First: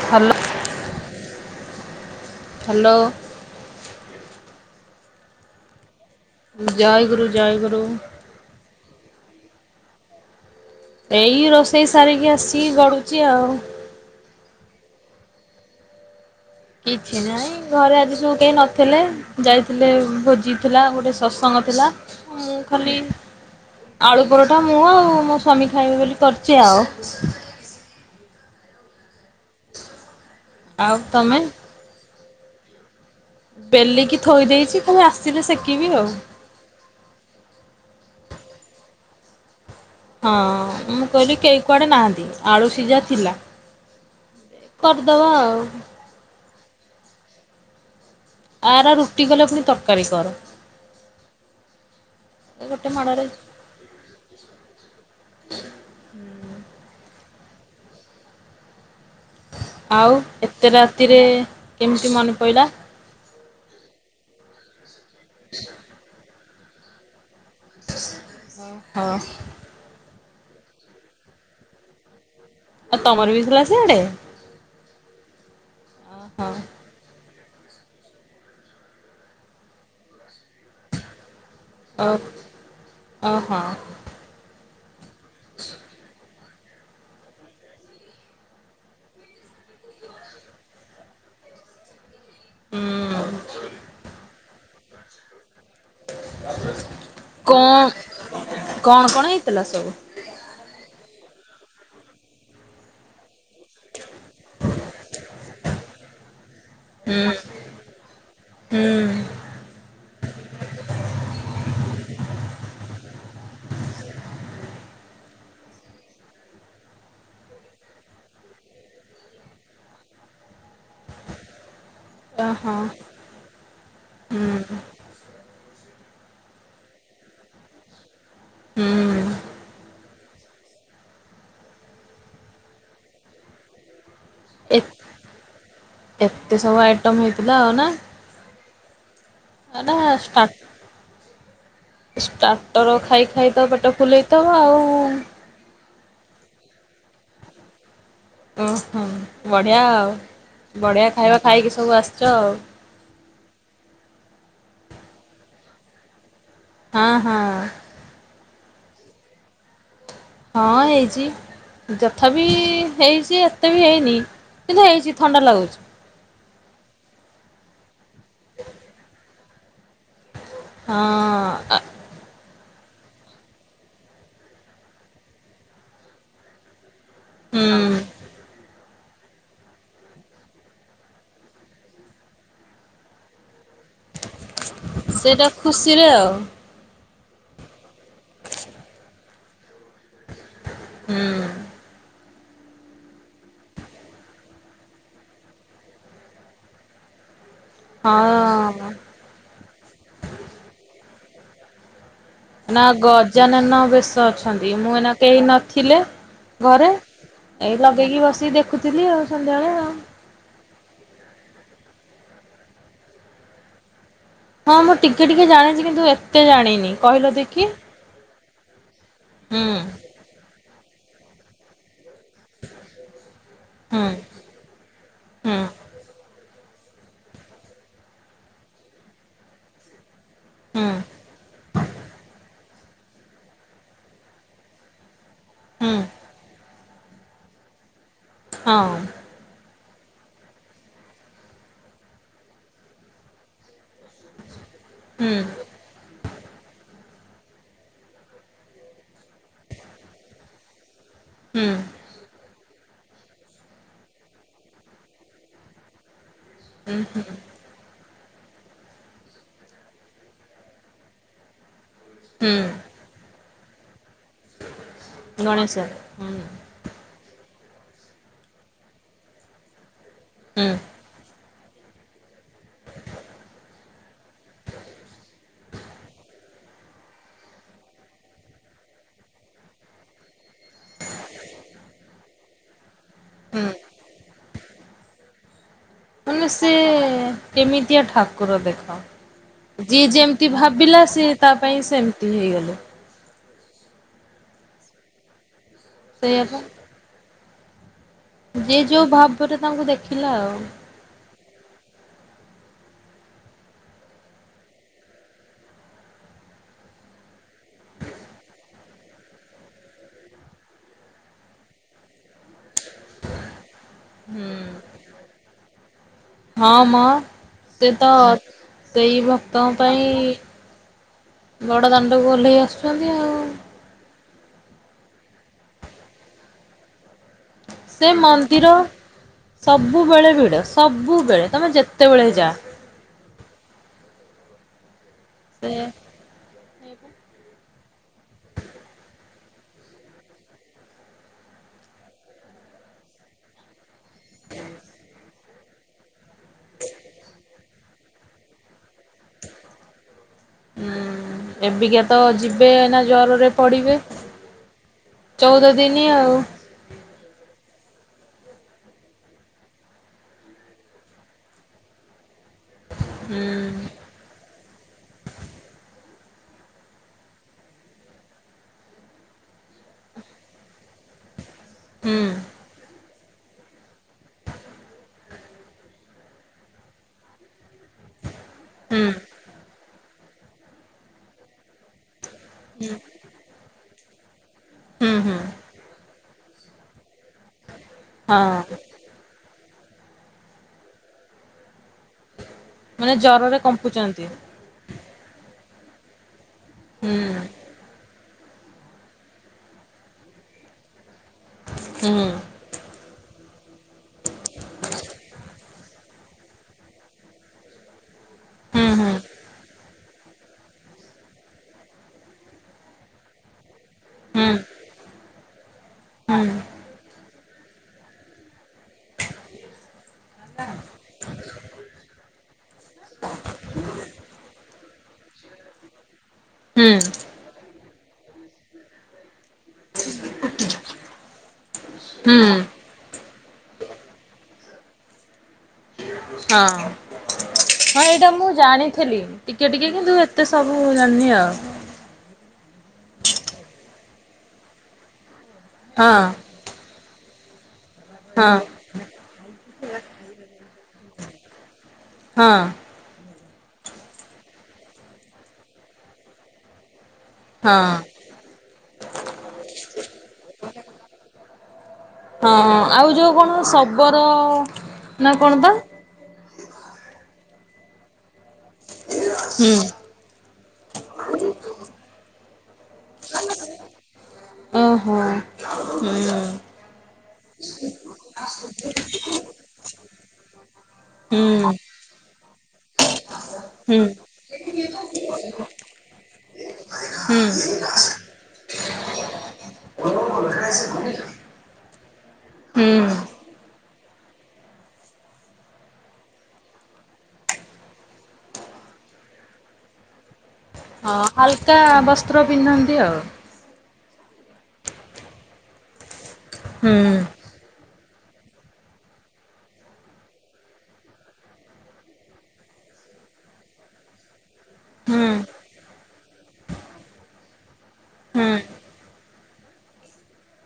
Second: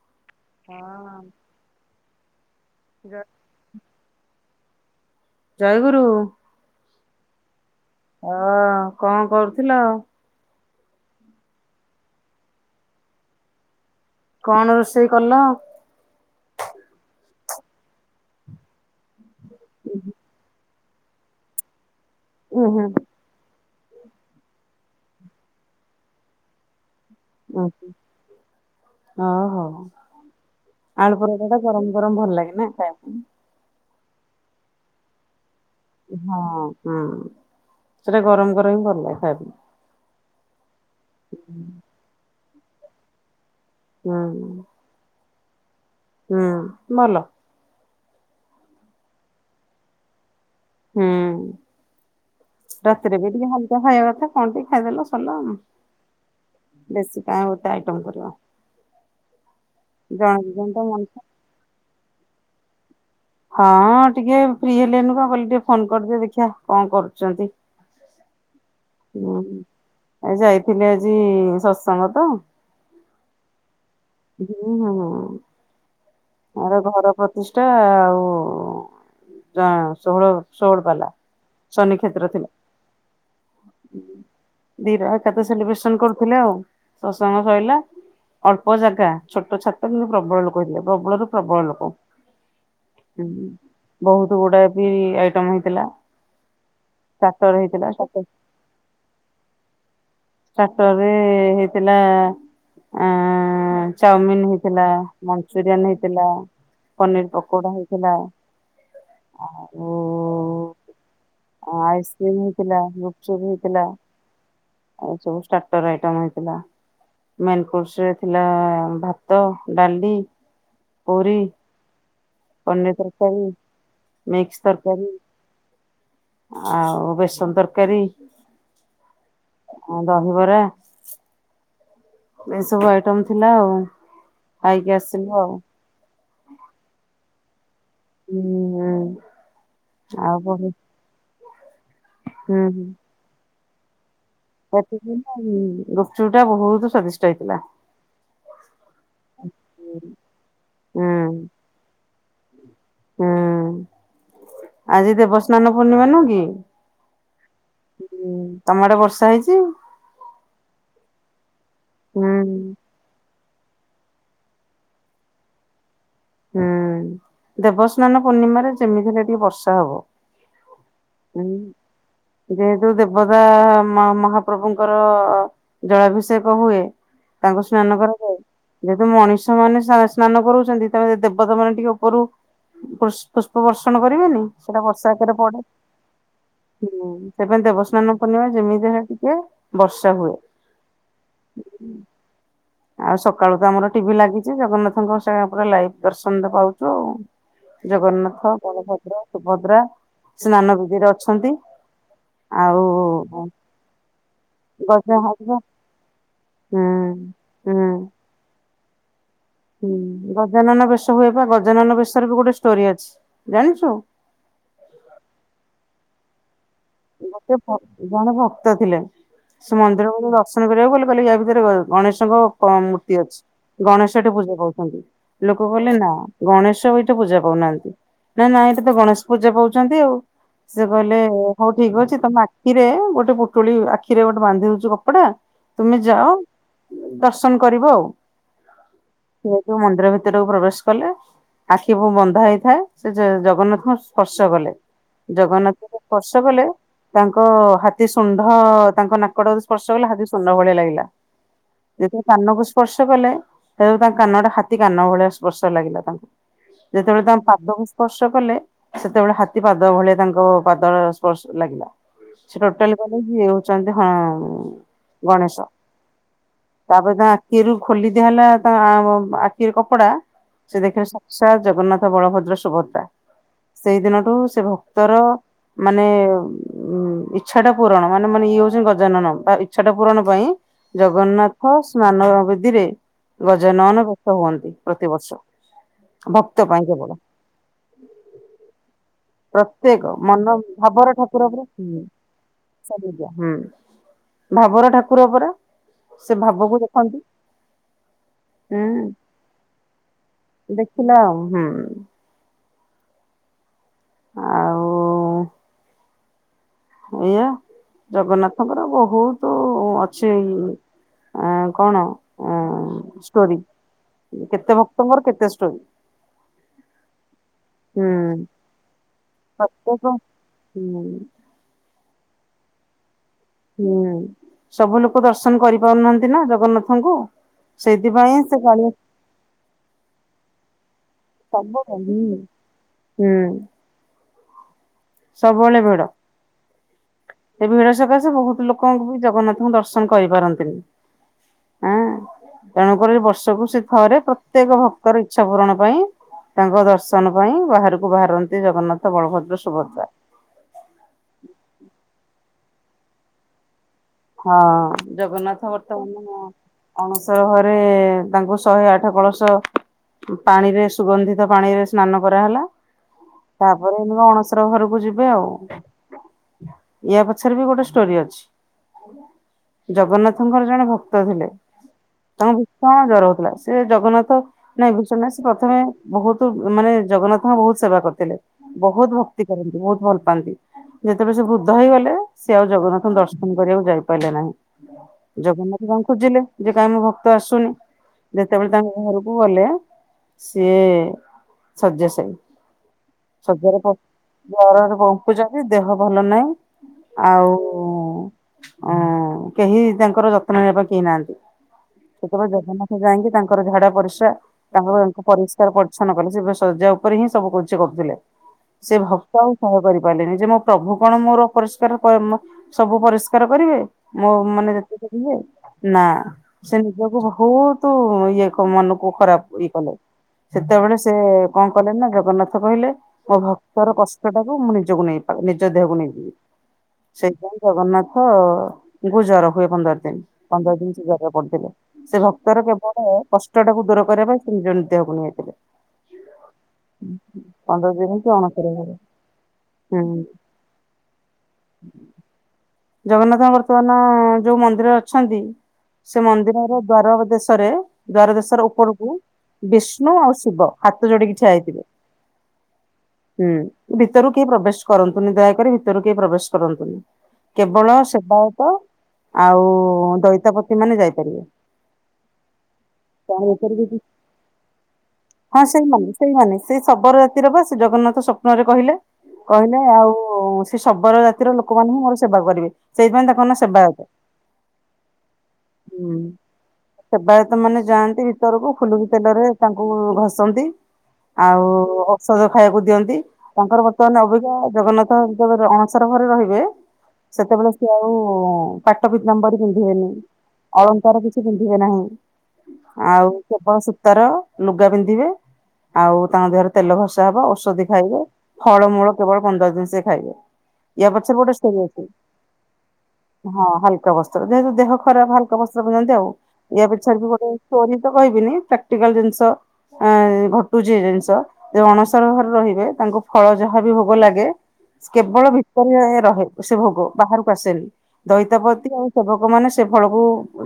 Hello! ହଁ। Hello! ଜ ଜୟ ଗୁରୁ! ଜା ଗୁରୁ ଜୟ ଗରୁ। ହଁ କଣ କରୁଥିଲ? ଏଇ ରୋଷେଇ ସାରିକି ଆସି ଗଡୁଛି ଆଉ। କଣ ରୋଷେଇ କଲ? କିଛି ନାଇଁ ଘରେ ଆଜି ସବୁ କେହି ନଥିଲେ ଯାଇଥିଲେ ଭୋଜି ଥିଲା ଗୋଟେ ସତ୍ସଙ୍ଗ ଥିଲା ଉଁ ହୁଁ। ଖାଲି ଆଳୁ ପରଟା ମୁଁ ଆଉ ମୋ ସ୍ଵାମୀ ଖାଇବି ବୋଲି କରିଛି ଆଉ। ଆ ହ ହୋ। ଆଉ ଆଳୁ ତମେ? ପରଟା ଟା ଗରମ ଗରମ ଭଲ ଲାଗେ ନା ଖାଇବା ପାଇଁ! ବେଲିକି ଥୋଇ ଦେଇଛି ତମେ ଆସିଲେ ସେ ହଁ ହଁ ସେଟା ଗରମ ଗରମ ହିଁ ଭଲ ଲାଗେ ଖାଇବା। ହଁ ମୁଁ କହିଲି କେହି କୁଆଡେ ନାହାନ୍ତି ଆଳୁ ସିଝା ଥିଲା ପାଇଁ ହୁଁ। କରିଦବା ଆଉ। ହୁଁ ଭଲ। ଆ ରୁଟି ଗଲେ ପୁଣି ତରକାରୀ କର ହୁଁ। ଏ ଗୋଟେ ରାତିରେ ବି ମାଡ଼ରେ ଟିକେ ହାଲକା ଖାଇବା କଥା କଣ ଟିକେ ଖାଇଦେଲ ସରିଲ ଆ ବେଶୀ କ ଗୋଟେ ଆଇଟମ କରିବା! ଆଉ ଏତେ ରାତିରେ କେମିତି ମନେ ପଡ଼ିଲା? ହଁ ଟିକେ ଫି ହେଲେନୁ କ କହିଲେ ଟିକେ ଫୋନ କରିଦି ଦେଖିବା କଣ କରୁଛନ୍ତି? ହ ହଁ। ଆ ଯାଇଥିଲି ଆଜି ଶତ୍ସଙ୍ଗ ତ ଆଉ ତମର ବି ସିଆଡେ ହୁଁ ହଁ। ଓହୋ ଆରେ ଘର ଜଷ୍ ଟା ଆଉ ଷୋହଳ ଷୋହଳ ବାଲା ଶନି ଓ କ୍ଷେତ୍ର ଥିଲା। ଓହୋ ଦିର ଏକା ତ ସେଲିବ୍ରେସନ କରୁଥିଲେ ଆଉ। ଶତ୍ସଙ୍ଗ ସରିଲା ଅଳ୍ପ ଜାଗା ଛୋଟ ଛାତ କିନ୍ତୁ ପ୍ରବଳ ଲୋକଦିବ ପ୍ରବଳରୁୁ ପ୍ରବଳ ଲୋକ ହୁଁ ବହୁତ ଗୁଡା ବି ଆଇଟମ ହେଇ ଥିଲା, ସାତର କଣ ହେଇଥିଲା। କଣ କଣ ହେଇଥିଲା ସବୁ? ତାପରେ ହେଇଥିଲା ଚାମିନ ହେଇଥିଲା ବିରିୟାନୀ ହେଇଥିଲା ପନିର ହୁଁ ପକୋଡା ହେଇଥିଲା ହୁଁ ଆଉ ଆଇସ୍କ୍ରିମ ହେଇଥିଲା ବ ସବୁଟରଇ ହେଇଥିଲା। ମେ କୋର୍ସରେ ଥିଲା ଭାତ ଡାଲି ପୁରୀ ଓହୋ ପନିର୍ ତରକାରୀ, ମିକସ ହୁଁ ତର୍କାରୀ ଆଉ ବେସନ ତରକାରୀ ହୁଁ ଦହିବରା ଏସବୁ ଆଇଟମ ଥିଲା ଆଉ ଏ ଖାଇକି ଆସଲୁ ଆଉ। ଏତେ ସବୁ ଆଇଟମ୍ ହେଇଥିଲା ଆଉ ନା! ହୁଁ ହୁଁ। ଆଉ ପରେ ଷ୍ଟାଟର ଖାଇ ଖାଇ ତ ପେଟ ଫୁଲେଇ [unintelligible] ଗୁପଚୁପ୍ ଟା ବହୁତ ସ୍ଵାଦିଷ୍ଟ ହେଇଥିଲା। ଓହୋ ବଢ଼ିଆ ଆଉ ହୁଁ ବଢ଼ିଆ ଖାଇବା ଖାଇକି ସବୁ ଆସିଛ ଆଉ। ହୁଁ! ଆଜି ଦେବସ୍ନାନ ପୂର୍ଣ୍ଣିମା ନୁଁ କି? ହଁ ହଁ! ତମଆଡେ ବର୍ଷା ହେଇଛି? ହଁ ହେଇଛି ଯଥା ହୁଁ ବିି ହେଇଛି ଏ ମତେ ବି ହେଇନି କିନ୍ତୁ ହେଇଛି ଥଣ୍ଡା ଲାଗୁଛି । ହୁଁ ଦେବସ୍ନାନ ପୂର୍ଣ୍ଣିମାରେ ଯେମିତି ହେଲେ ଟିକେ ବର୍ଷା ହବ। ହଁ ଉଁ ଅ। ଯେହେତୁ ଦେବତା ମହାପ୍ରଭୁଙ୍କର ଜଳାଭିଷେକ ହୁଏ ତାଙ୍କୁ ସ୍ନାନ ହୁଁ କରାଯାଏ ।ଯେହେତୁ ମଣିଷ ମାନେ ସ୍ନାନ କରୁଛନ୍ତି ସେ ଦେବତା ମାନ ଟିକେ ଉପରୁ ପୁସ୍ - ପୁଷ୍ପ ବର୍ କରିବେନି ସେଟା ବର୍ଷା ଏକରେ ସେଇଟା ପଡେ ଖୁସିରେ ଆଉ । ହୁଁ! ସେପାଇ ଦେବସ୍ନାନ ପୂର୍ଣିମା ଯେମିତି ହେଲେ ଟିକେ ବର୍ଷା ହୁଏ। ହୁଁ। ଆଉ ସକାଳୁ ତ ଆମର ଟିଭି ଲାଗିଛି ଜଗନ୍ନାଥଙ୍କ ସେ ଲାଇଭ ଦର୍ଶନ ପାଉଛୁ ଆଉ। ଜଗନ୍ନାଥ, ହଁ ବଳଭଦ୍ର, ସୁଭଦ୍ରା ସ୍ନାନ ବିଧିରେ ଅଛନ୍ତି । ନା ଗଜାନନ ବେଶ ଅଛନ୍ତି ମୁଁ ଏନା ଗଜା ହବ କେହି ନଥିଲେ ହୁଁ ଘରେ ହୁଁ ଏଇ ଲଗେଇକି ବସିକି ଦେଖୁଥିଲି ଆଉ! ସନ୍ଧ୍ୟାବେଳେ ଆଉ। ହୁଁ ଗଜାନନ ବେଶ ହୁଏ ବା ଗଜାନନ ବେଶରେ ବି ଗୋଟେ ଷ୍ଟୋରି ଅଛି, ଜାଣିଛୁ? ହଁ ମୁଁ ଟିକେ ଟିକେ ଜାଣିଛି କିନ୍ତୁ ଏତେ ଜାଣିନି କହିଲ ଗୋଟେ ଦେଖି ପ ଜଣେ ଭକ୍ତ ଥିଲେ ହୁଁ ସେ ମନ୍ଦିର ଗ ଦର୍ଶନ କ [unintelligible] ଭିତରେ ଗଣେଶ କ ମୂର୍ତ୍ତି ଅଛି, ହୁଁ। ହୁଁ ଗଣେଶଠି ପୂଜା କୁଛନ୍ତି, ହୁଁ ଲୋକ କହିଲେ ନା! ଗଣେଶ ଏଇଟା ପୂଜା ପାଉନାହାନ୍ତି ନାଇ ନା ଏଇଟା ତ ଗଣେଶ ପୂଜା ପାଉଛନ୍ତି ଆଉ ହୁଁ ସେବ ଲେ ଠିକ ଅଛି ତମ ଆଖିରେ ଗୋଟେ ପୋଟୁଳି ଆଖିରେ ଗୋଟେ ବାନ୍ଧି ଦଉଚୁ କପଡା ତୁମେ ଯାଅ ଦର୍ଶନ କରିବ ଆଉ। ହଁ! ଯେହେତୁ ମନ୍ଦିର ଭିତରକୁ ପ୍ରବେଶ କଲେ ଆଖି ପା ବନ୍ଧା ହେଇଥାଏ, ସେ ଜଗନ୍ନାଥଙ୍କୁ ସ୍ପର୍ଶ କଲେ ହୁଁ ଜଗନ୍ନାଥର୍ ତାଙ୍କ ହାତୀ ସୁଣ୍ଢ ତାଙ୍କ ନାକଟ ଯଦି ସ୍ପର୍ଶ କଲା ହାତୀ ସୁଣ୍ଢ ଭଳିଆ ଲାଗିଲା ହୁଁ ଦେଖି ସା ସ୍ପର୍ଶ କଲେ ତ ତାଙ୍କ କାନଟା ହାତୀ କାନ ଭଳିଆ ସ୍ପର୍ଶ ଲାଗିଲା ତାଙ୍କୁ ହୁଁ ଯେତେବେଳେ ତାଙ୍କ ପାଦକୁ ସ୍ପର୍ଶ କଲେ ସେତେବେଳେ ହାତୀ ପାଦ ଭଳିଆ ତାଙ୍କ ପାଦ ସ୍ପର୍ଶ ଲାଗିଲା ସେ ହୁଁ। ଟଟଆଲି [unintelligible] ହଁ ଗଣେଶ ତାପରେ ତା ଆଖିରୁ ଖୋଲି ଦିଆହଲା ଅ ତା ଆଖି କପଡା ହୁଁ। ସେ ଦେଖି ଜଗନ୍ନାଥ, ବଳଭଦ୍ର, ସୁଭଦ୍ରା ସେଇ ଦିନଠୁ ସେ ଭକ୍ତର ମାନେ ଉ ଇଚ୍ଛାଟା ପୂରଣ ମାନେ ମାନେ ଇଏ ହଉଛି, ଗଜାନନ ବା ଇଚ୍ଛାଟା ପୂରଣ ପାଇଁ ଜଗନ୍ନାଥ ସ୍ନାନ ଅବଧିରେ ହୁଁ ଗଜନନ ବ୍ୟସ୍ତ ହୁଅନ୍ତି, ପ୍ରତିବର୍ଷ। ମାନେ ଭକ୍ତ ସେ ପାଇଁ କେବଳ କେମିତିଆ ଠାକୁର ଦେଖ ପ୍ରତ୍ୟେକ ଯିଏ ଯେମତି ମନ ଭାବ ପିଲା ଭାବର ସେ ଠାକୁର ତା ପରା ପାଇଁ ସେମିତି ହେଇଗଲେ। ସେମିତିଆ ହୁଁ ଭାବର ଠାକୁର ପରା ସେ ସେଇଆ ପା ଭାବକୁ ଦେଖନ୍ତି। ଯିଏ ହୁଁ ଯୋଉ ଭାବରେ ତାଙ୍କୁ ଦେଖିଲା ଆଉ। ଦେଖିଲା ଆଉ ହୁଁ ଆଉ ଏଇଆ ଜଗନ୍ନାଥଙ୍କର ବହୁତ ଓ ଅଛି କଣ ଅ ଷ୍ଟୋରି। ହୁଁ କେତେ ଭକ୍ତଙ୍କର କେତେ ଷ୍ଟୋରୀ। ହଁ ମ। ସେ ତ ସେଇ ଭକ୍ତଙ୍କ ପ୍ରତ୍ୟେକ ହୁଁ ପାଇଁ ବଡ଼ ଦାଣ୍ଡକୁ ଓହ୍ଲେଇ ଆସୁଛନ୍ତି ଆଉ। ହୁଁ ସବୁ ଲୋକ ଦର୍ଶନ କରିପାରୁନାହାନ୍ତି ନା ଜଗନ୍ନାଥଙ୍କୁ। ସେ ସେଇଥିପାଇଁ ସେ ମନ୍ଦିର କାଳିଆ ସବୁବେଳେ ଭିଡ ସବୁବେଳେ ତମେ ସବୁବେଳେ ହୁଁ ଯେତେବେଳେ ଯା। ହୁଁ ସେ ସବୁବେଳେ ଭିଡ। ଏ ଭିଡ ସକାଶେ ବହୁତ ଲୋକଙ୍କୁ ବି ଜଗନ୍ନାଥଙ୍କୁ ଦର୍ଶନ କରିପାରନ୍ତିନି। ହଁ ତେଣୁକରି ବର୍ଷକୁ ସେ ଥରେ ପ୍ରତ୍ୟେକ ଭକ୍ତ ର ଇଚ୍ଛା ପୁରଣ ପାଇଁ ତାଙ୍କ ଦର୍ଶନ ପାଇଁ ବାହାରକୁ ବାହାରନ୍ତି ଜଗନ୍ନାଥ ବଳଭଦ୍ର ସୁ ସୁଭଦ୍ରା। ହୁଁ ଏବିକା ତ ଯିବେ ଏଇନା ଜ୍ୱରରେ ପଡିବେ। ହଁ ଜଗନ୍ନାଥ ଆଉ ବର୍ତ୍ତମାନ ଅଣସର ଘରେ ତାଙ୍କୁ ଶହେ ଆଠ କଳସ ପାଣିରେ ସୁଗନ୍ଧିତ ପାଣିରେ ସ୍ନାନ ହେଲା ହୁଁ ତାପରେ ଏନୁକା ଅଣ ଠାକୁର ଙ୍କ ଘରକୁ ଯିବେ ଆଉ। ୟା ପଛରେ ବି ଗୋଟେ ଷ୍ଟୋରି ଅଛି। ଜଗନ୍ନାଥଙ୍କର ଜଣେ ଭକ୍ତ ଥିଲେ ହୁଁ ତାଙ୍କ କଣ ଜର ସେ ଜଗନ୍ନାଥ ନାଇଁ ବିଶ୍ଵନାଥ ନା ସେ ପ୍ରଥମେ ବହୁତ ମାନେ ଜଗନ୍ନାଥଙ୍କ ବହୁତ ସେବା କରିଥିଲେ। ହୁଁ ବହୁତ ଭକ୍ତି କରନ୍ତି ବହୁତ ଭଲ ପାଆନ୍ତି ଯେତେବେଳେ ସେ ବୃଦ୍ଧ ହେଇଗଲେ ସେ ଆଉ ହୁଁ ଜଗନ୍ନାଥଙ୍କୁ ଦର୍ଶନ କରିବାକୁ ଯାଇପାରିଲେ ନାହିଁ। ହୁଁ ହୁଁ ଜଗନ୍ନାଥ ତାଙ୍କୁ ଖୋଜିଲେ ଯେ କାଇଁ ମୋ ଭକ୍ତ ତ ଆସୁନି ଯେତେବେଳେ ହଁ ତାଙ୍କ ଘରକୁ ଗଲେ। ସିଏ ଶଯ୍ୟାଶାଇ। ମାନେ ଜରରେ ଶଯ୍ୟା ରେ ପ କମ୍ପୁଛନ୍ତି ଜରରେ କମ୍ପୁଛନ୍ତି ଦେହ ଭଲ ନାହିଁ ହୁଁ ଆଉ ଅ କେହି ତାଙ୍କର ଯତ୍ନ ନେବା ପାଇଁ କେହି ନାହାନ୍ତି। ହୁଁ ହୁଁ ସେତେବେଳେ ଜଗନ୍ନାଥ ଯାଇକି ତାଙ୍କ ତାଙ୍କର ଝାଡା ପରିସ୍ରା ତାଙ୍କର ପରିଷ୍କାର ପରିଚ୍ଛନ କଲେ ସେ ଶଯ୍ୟା ଉପରେ ହିଁ ସବୁ କିଛି କରୁଥିଲେ। ହୁଁ ସେ ହୁଁ ହୁଁ ଭକ୍ତ ଆଉ ସହ୍ୟ କରିପାରିଲେନି ଯେ ମୋ ପ୍ରଭୁ କଣ ମୋର ପରିଷ୍କାର ସବୁ ପରିଷ୍କାର କରିବେ ମୋ ହୁଁ ମାନେ ଯେତିକି ନା ସେ ହୁଁ ନିଜକୁ ବହୁତୁ ଇଏ କ ମନକୁ ଖରାପ ଇଏ କଲେ। ସେତେବେଳେ ସେ କଣ କଲେ ନା ଜଗନ୍ନାଥ କହିଲେ ମୋ ଭକ୍ତର କଷ୍ଟ ଟାକୁ ମୁଁ ନିଜକୁ ନେଇପାରି ନିଜ ଦେହକୁ ନେଇଯିବି। ସେଇଥିପାଇଁ ଜଗନ୍ନାଥ ହଁ ତାଙ୍କୁ ଜର ହୁଏ ପନ୍ଦର ଦିନ। ପନ୍ଦର ଦିନ ସେ ଜରରେ ପଡିଥିଲେ। ସେ ହଁ ଭକ୍ତର କେବଳ କଷ୍ଟ ଟାକୁ ଦୂର କରିବା ପାଇଁ ସେ ନିଜ ଦେହକୁ ନେଇଯାଇଥିଲେ। ହଁ। ହଁ ଦିନ କି ଏଇଟା ମୁଁ ଅଣସର ଘରେ ଜାଣିଥିଲି ଟିକେ ଟିକେ ହୁଁ କିନ୍ତୁ ଏତେ ସବୁ ଜାଣିନି ଆଉ। ଜଗନ୍ନାଥ ବର୍ତ୍ତମାନ ଯୋଉ ମନ୍ଦିର ଅଛନ୍ତି ସେ ଆଉ ମନ୍ଦିରର ଦ୍ଵାର ଦେଶରେ ଦ୍ଵାର ହଁ ହଁ ଦେଶର ଉପରକୁ ବିଷ୍ଣୁ ଆଉ ଶିବ ହାତ ଯୋଡିକି ଠିଆ ହେଇଥିବେ। ହଁ। ହୁଁ ଭିତରୁ କେହି ପ୍ରବେଶ କରନ୍ତୁନି ଦୟାକରି ଭିତରୁ କେହି ପ୍ରବେଶ କରନ୍ତୁନି। ହଁ କେବଳ ସେବାୟତ ଆଉ ଦଇତାପତି ମାନେ ଯାଇପାରିବେ। ହଁ ଆଉ ଯୋଉ ତେଣୁ କଣ ଏପରି କିଛି ଶବର ନା କଣ ହଁ ତ ସେଇମାନେ ସେଇମାନେ ସେଇ ଶବର ଜାତିର ବା ସେ ଜଗନ୍ନାଥ ସ୍ୱପ୍ନରେ କହିଲେ। ହୁଁ କହିଲେ ଆଉ ସେ ଶବର ଜାତିର ଲୋକମାନେ ହିଁ ମୋର ସେବା କରିବେ। ସେଇଥିପାଇଁ ତାଙ୍କ ନାଁ ସେବାୟତ। ହଁ ହୁଁ। ସେବାୟତ ମାନେ ଯାଆନ୍ତି ଭିତରକୁ ଫୁଲୁକି ତେଲରେ ତାଙ୍କୁ ଘଷନ୍ତି। ଆଉ ହୁଁ ଔଷଧ ଖାଇବାକୁ ଦିଅନ୍ତି ତାଙ୍କର ହୁଁ ବର୍ତ୍ତମାନ ଅଭିଜ୍ଞା ଜଗନ୍ନାଥଙ୍କ ଅଣସର ଘରେ ରହିବେ ହୁଁ ସେତେବେଳେ ସିଏ ଆଉ ପାଟ ପ ନମ୍ବର ପିନ୍ଧିବେନି। ଅଳନ୍ତର କିଛି ପିନ୍ଧିବେ ନାହିଁ। ହୁଁ। ଆଉ କେବଳ ସୂତାର ଲୁଗା ପିନ୍ଧିବେ। ଆଉ ତାଙ୍କ ଦେହରେ ତେଲ ଭଷା ହବ ଔଷଧି ଖାଇବେ ଫଳମୂଳ କେବଳ ପନ୍ଦର ଦିନ ସେ ଖାଇବେ। ୟା ହଁ ପଛରେ ଗୋଟେ ହାଲକା ଷ୍ଟୋରି ବସ୍ତ୍ର ପିନ୍ଧନ୍ତି ଆଉ। ହ ବସ୍ତ୍ର ଯେହେତୁ ଦେହ ଖରାପ ହାଲକା ବସ୍ତ୍ର ପିନ୍ଧନ୍ତି ଆଉ ୟା ହୁଁ ପଛରେ ବି ଗୋଟେ ଷ୍ଟୋରି ତ କହିବିନି ପ୍ରାକ୍ଟିକାଲ ଜିନିଷ। ଅ ଘଟୁଛି ଜିନିଷ ଯ ଅଣସର ଘରେ ରହିବେ ତାଙ୍କୁ ଫଳ ଯାହା ବି ଭୋଗ ଲାଗେ ହୁଁ କେବଳ ଭିତରେ ରହେ ସେ ଭୋଗ। ବାହାରକୁ ଆସେନି ହୁଁ ଦଇତାପତି ଆଉ ସେବକ ମାନେ ସେ ଫଳକୁ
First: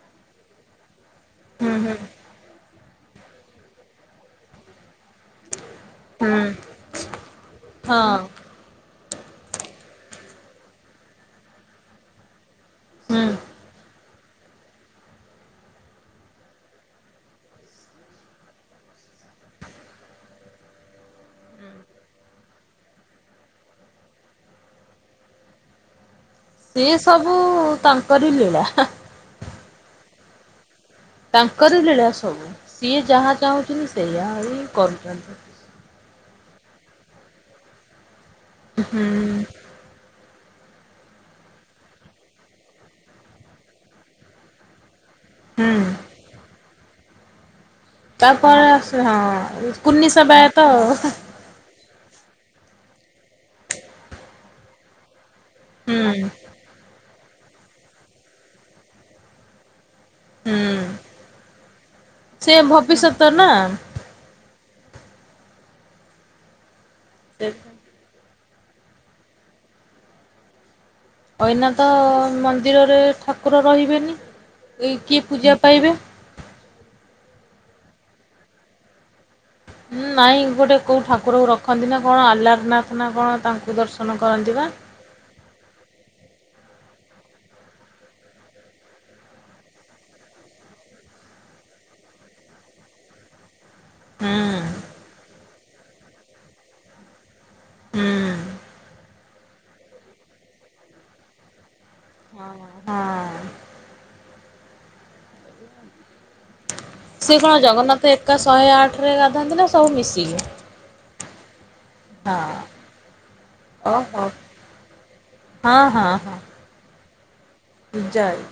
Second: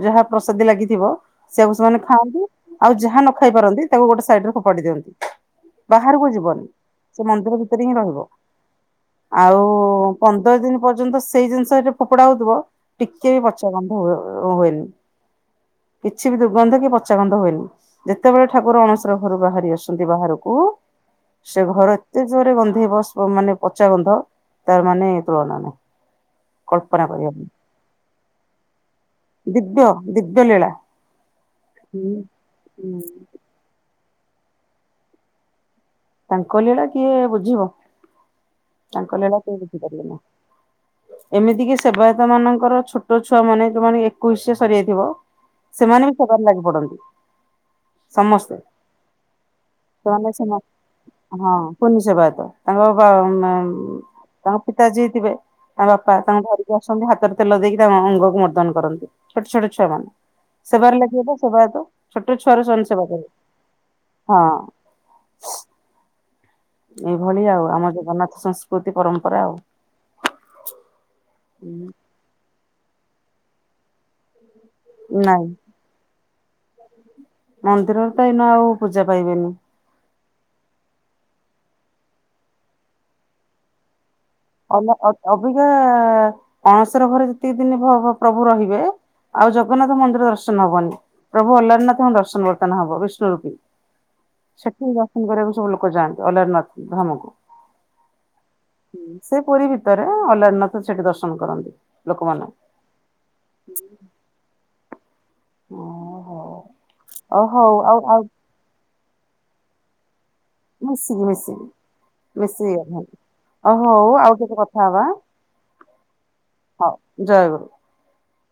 ଯାହା ପ୍ରସାଦୀ ଲାଗିଥିବ ସେଇଆକୁ ହୁଁ ସେମାନେ ଖାଆନ୍ତି ଆଉ ଯାହା ନ ଖାଇ ପାରନ୍ତି ତାକୁ ଗୋଟେ ସାଇଡରେ ଫୋପାଡି ଦିଅନ୍ତି। ବାହାରକୁ ହୁଁ। ଯିବନି ସେ ମନ୍ଦିର ଭିତରେ ହିଁ ହଁ ରହିବ। ଆଉ ପନ୍ଦର ଦିନି ପର୍ଯ୍ୟନ୍ତ ସେଇ ଜିନିଷ ଫୋପଡା ହଉଥିବ ହୁଁ। ଟିକେ ବି ବଛା ଗନ୍ଧ ହୁଁ ହୁଏନି। କିଛି ବି ଦୁର୍ଗନ୍ଧ କି ପଚା ଗନ୍ଧ ହୁଏନି ଯେତେବେଳେ ଠାକୁର ଅଣସର ଘରୁ ବାହାରି ଆସନ୍ତି ବାହାରକୁ ସେ ଘର ଏତେ ଜୋରେ ଗନ୍ଧେଇ ବସ ମାନେ ପଚା ଗନ୍ଧ ତର୍ମାନ ତୁଳନା ନାହିଁ। ସିଏ କଳ୍ପନା ସବୁ କରିହବନି ତାଙ୍କରି ଲୀଳା। ଦିବ୍ୟ ଦିବ୍ୟ ଲୀଳା। ତାଙ୍କର ଲୀଳା ସବୁ ସିଏ ଯାହା ଚାହୁଁଛନ୍ତି ସେୟା ହି କରୁଚନ୍ତି। ତାଙ୍କ ଲିଳା କିଏ ବୁଝିବ ତାଙ୍କ ଲିଳା କେହି ବୁଝିପାରିବେ ନାହିଁ। ଏମିତିକି ସେବାୟତ ମାନଙ୍କର ଛୋଟ ଛୁଆ ମାନେ ଯୋଉମାନେ ଏକୋଇଶିଆ ସରିଯାଇଥିବ ହୁଁ ସେମାନେ ବି ସେବାରେ ଲାଗି ପଡନ୍ତି। ତା ସମସ୍ତେ କଣ ଆସ ହଁ କୁନି ସେମାନେ ସେମାନେ ସେବାୟତ ଆ ହଁ କୁନି ସେବାୟତ ତାଙ୍କ ତାଙ୍କ ପିତା ଯିଏ ଥିବେ ତା ବାପା ହୁଁ ତାଙ୍କ ଧରିକି ଆସନ୍ତି ହାତରେ ତେଲ ଦେଇକି ତାଙ୍କ ଅଙ୍ଗକୁ ମର୍ଦନ କରନ୍ତି ଛୋଟ ଛୋଟ ଛୁଆ ମାନେ। ହୁଁ ସେବାରେ ଲାଗିବ ସେବା ତ ଛୋଟ ସେ ଛୁଆର ସାନ ସେବା କର ଭବିଷ୍ୟତ ନା ହଁ। ଏଇଭଳି ସେ ଆଉ ଆମ ଜଗନ୍ନାଥ ସଂସ୍କୃତି ପରମ୍ପରା ଆଉ। ଅଇନା ତ ମନ୍ଦିରରେ ଠାକୁର ରହିବେନି। ଏ କିଏ ନାଇଁ ପୂଜା ପାଇବେ। ମନ୍ଦିରରେ ତ ଏଇନା ଆଉ ପୂଜା ପାଇବେନି। ହଁ ନାଇଁ ଗୋଟେ କୋଉ ଠାକୁରକୁ ରଖନ୍ତି ନା କଣ ଆହ୍ଲାର ନାଥ ନା କଣ ତାଙ୍କୁ ଦର୍ଶ ଅବିକା ଅଣସର ଘରେ ଯେତିକି ଦିନ ପ୍ରଭୁ ରହିବେ ଆଉ ଜଗନ୍ନାଥ ମନ୍ଦିର ଦର୍ଶନ ହବନି ପ୍ରଭୁ ଅଲାରୀନାଥ ଦର୍ଶନ ବର୍ତ୍ତନ ହବ ବିଷ୍ଣୁ ରୁ କି ହୁଁ ସେଠି ଦର୍ଶନ କରିବାକୁ ସବୁ ଲୋକ ଯାଆନ୍ତି ଅଲାରନାଥ ଧାମକୁ ହୁଁ ହୁଁ। ସେ ପୁରୀ ଭିତରେ ଅଲାରନାଥ ସେଠି ଦର୍ଶନ କରନ୍ତି ଲୋକମାନେ। ହଁ। ହୁଁ। ହଁ ହଉ। ସେ କଣ ଆଉ ଜଗନ୍ନାଥ ଆଉ ଏକା ଶହେ ଆଠ ରେ ଗାଧାନ୍ତି ନା ସବୁ ମିଶିକି? ମିଶିକି ମିଶିକି ମିଶିକି ହଁ ଗାଧାନ୍ତି। ଓ ହୋଉ ଓହୋ ଆଉ ଟିକେ କଥା ହବା ହଁ ହଁ ହଁ ହଉ ଜୟଗୁରୁ। ଜୟ ଗୁରୁ।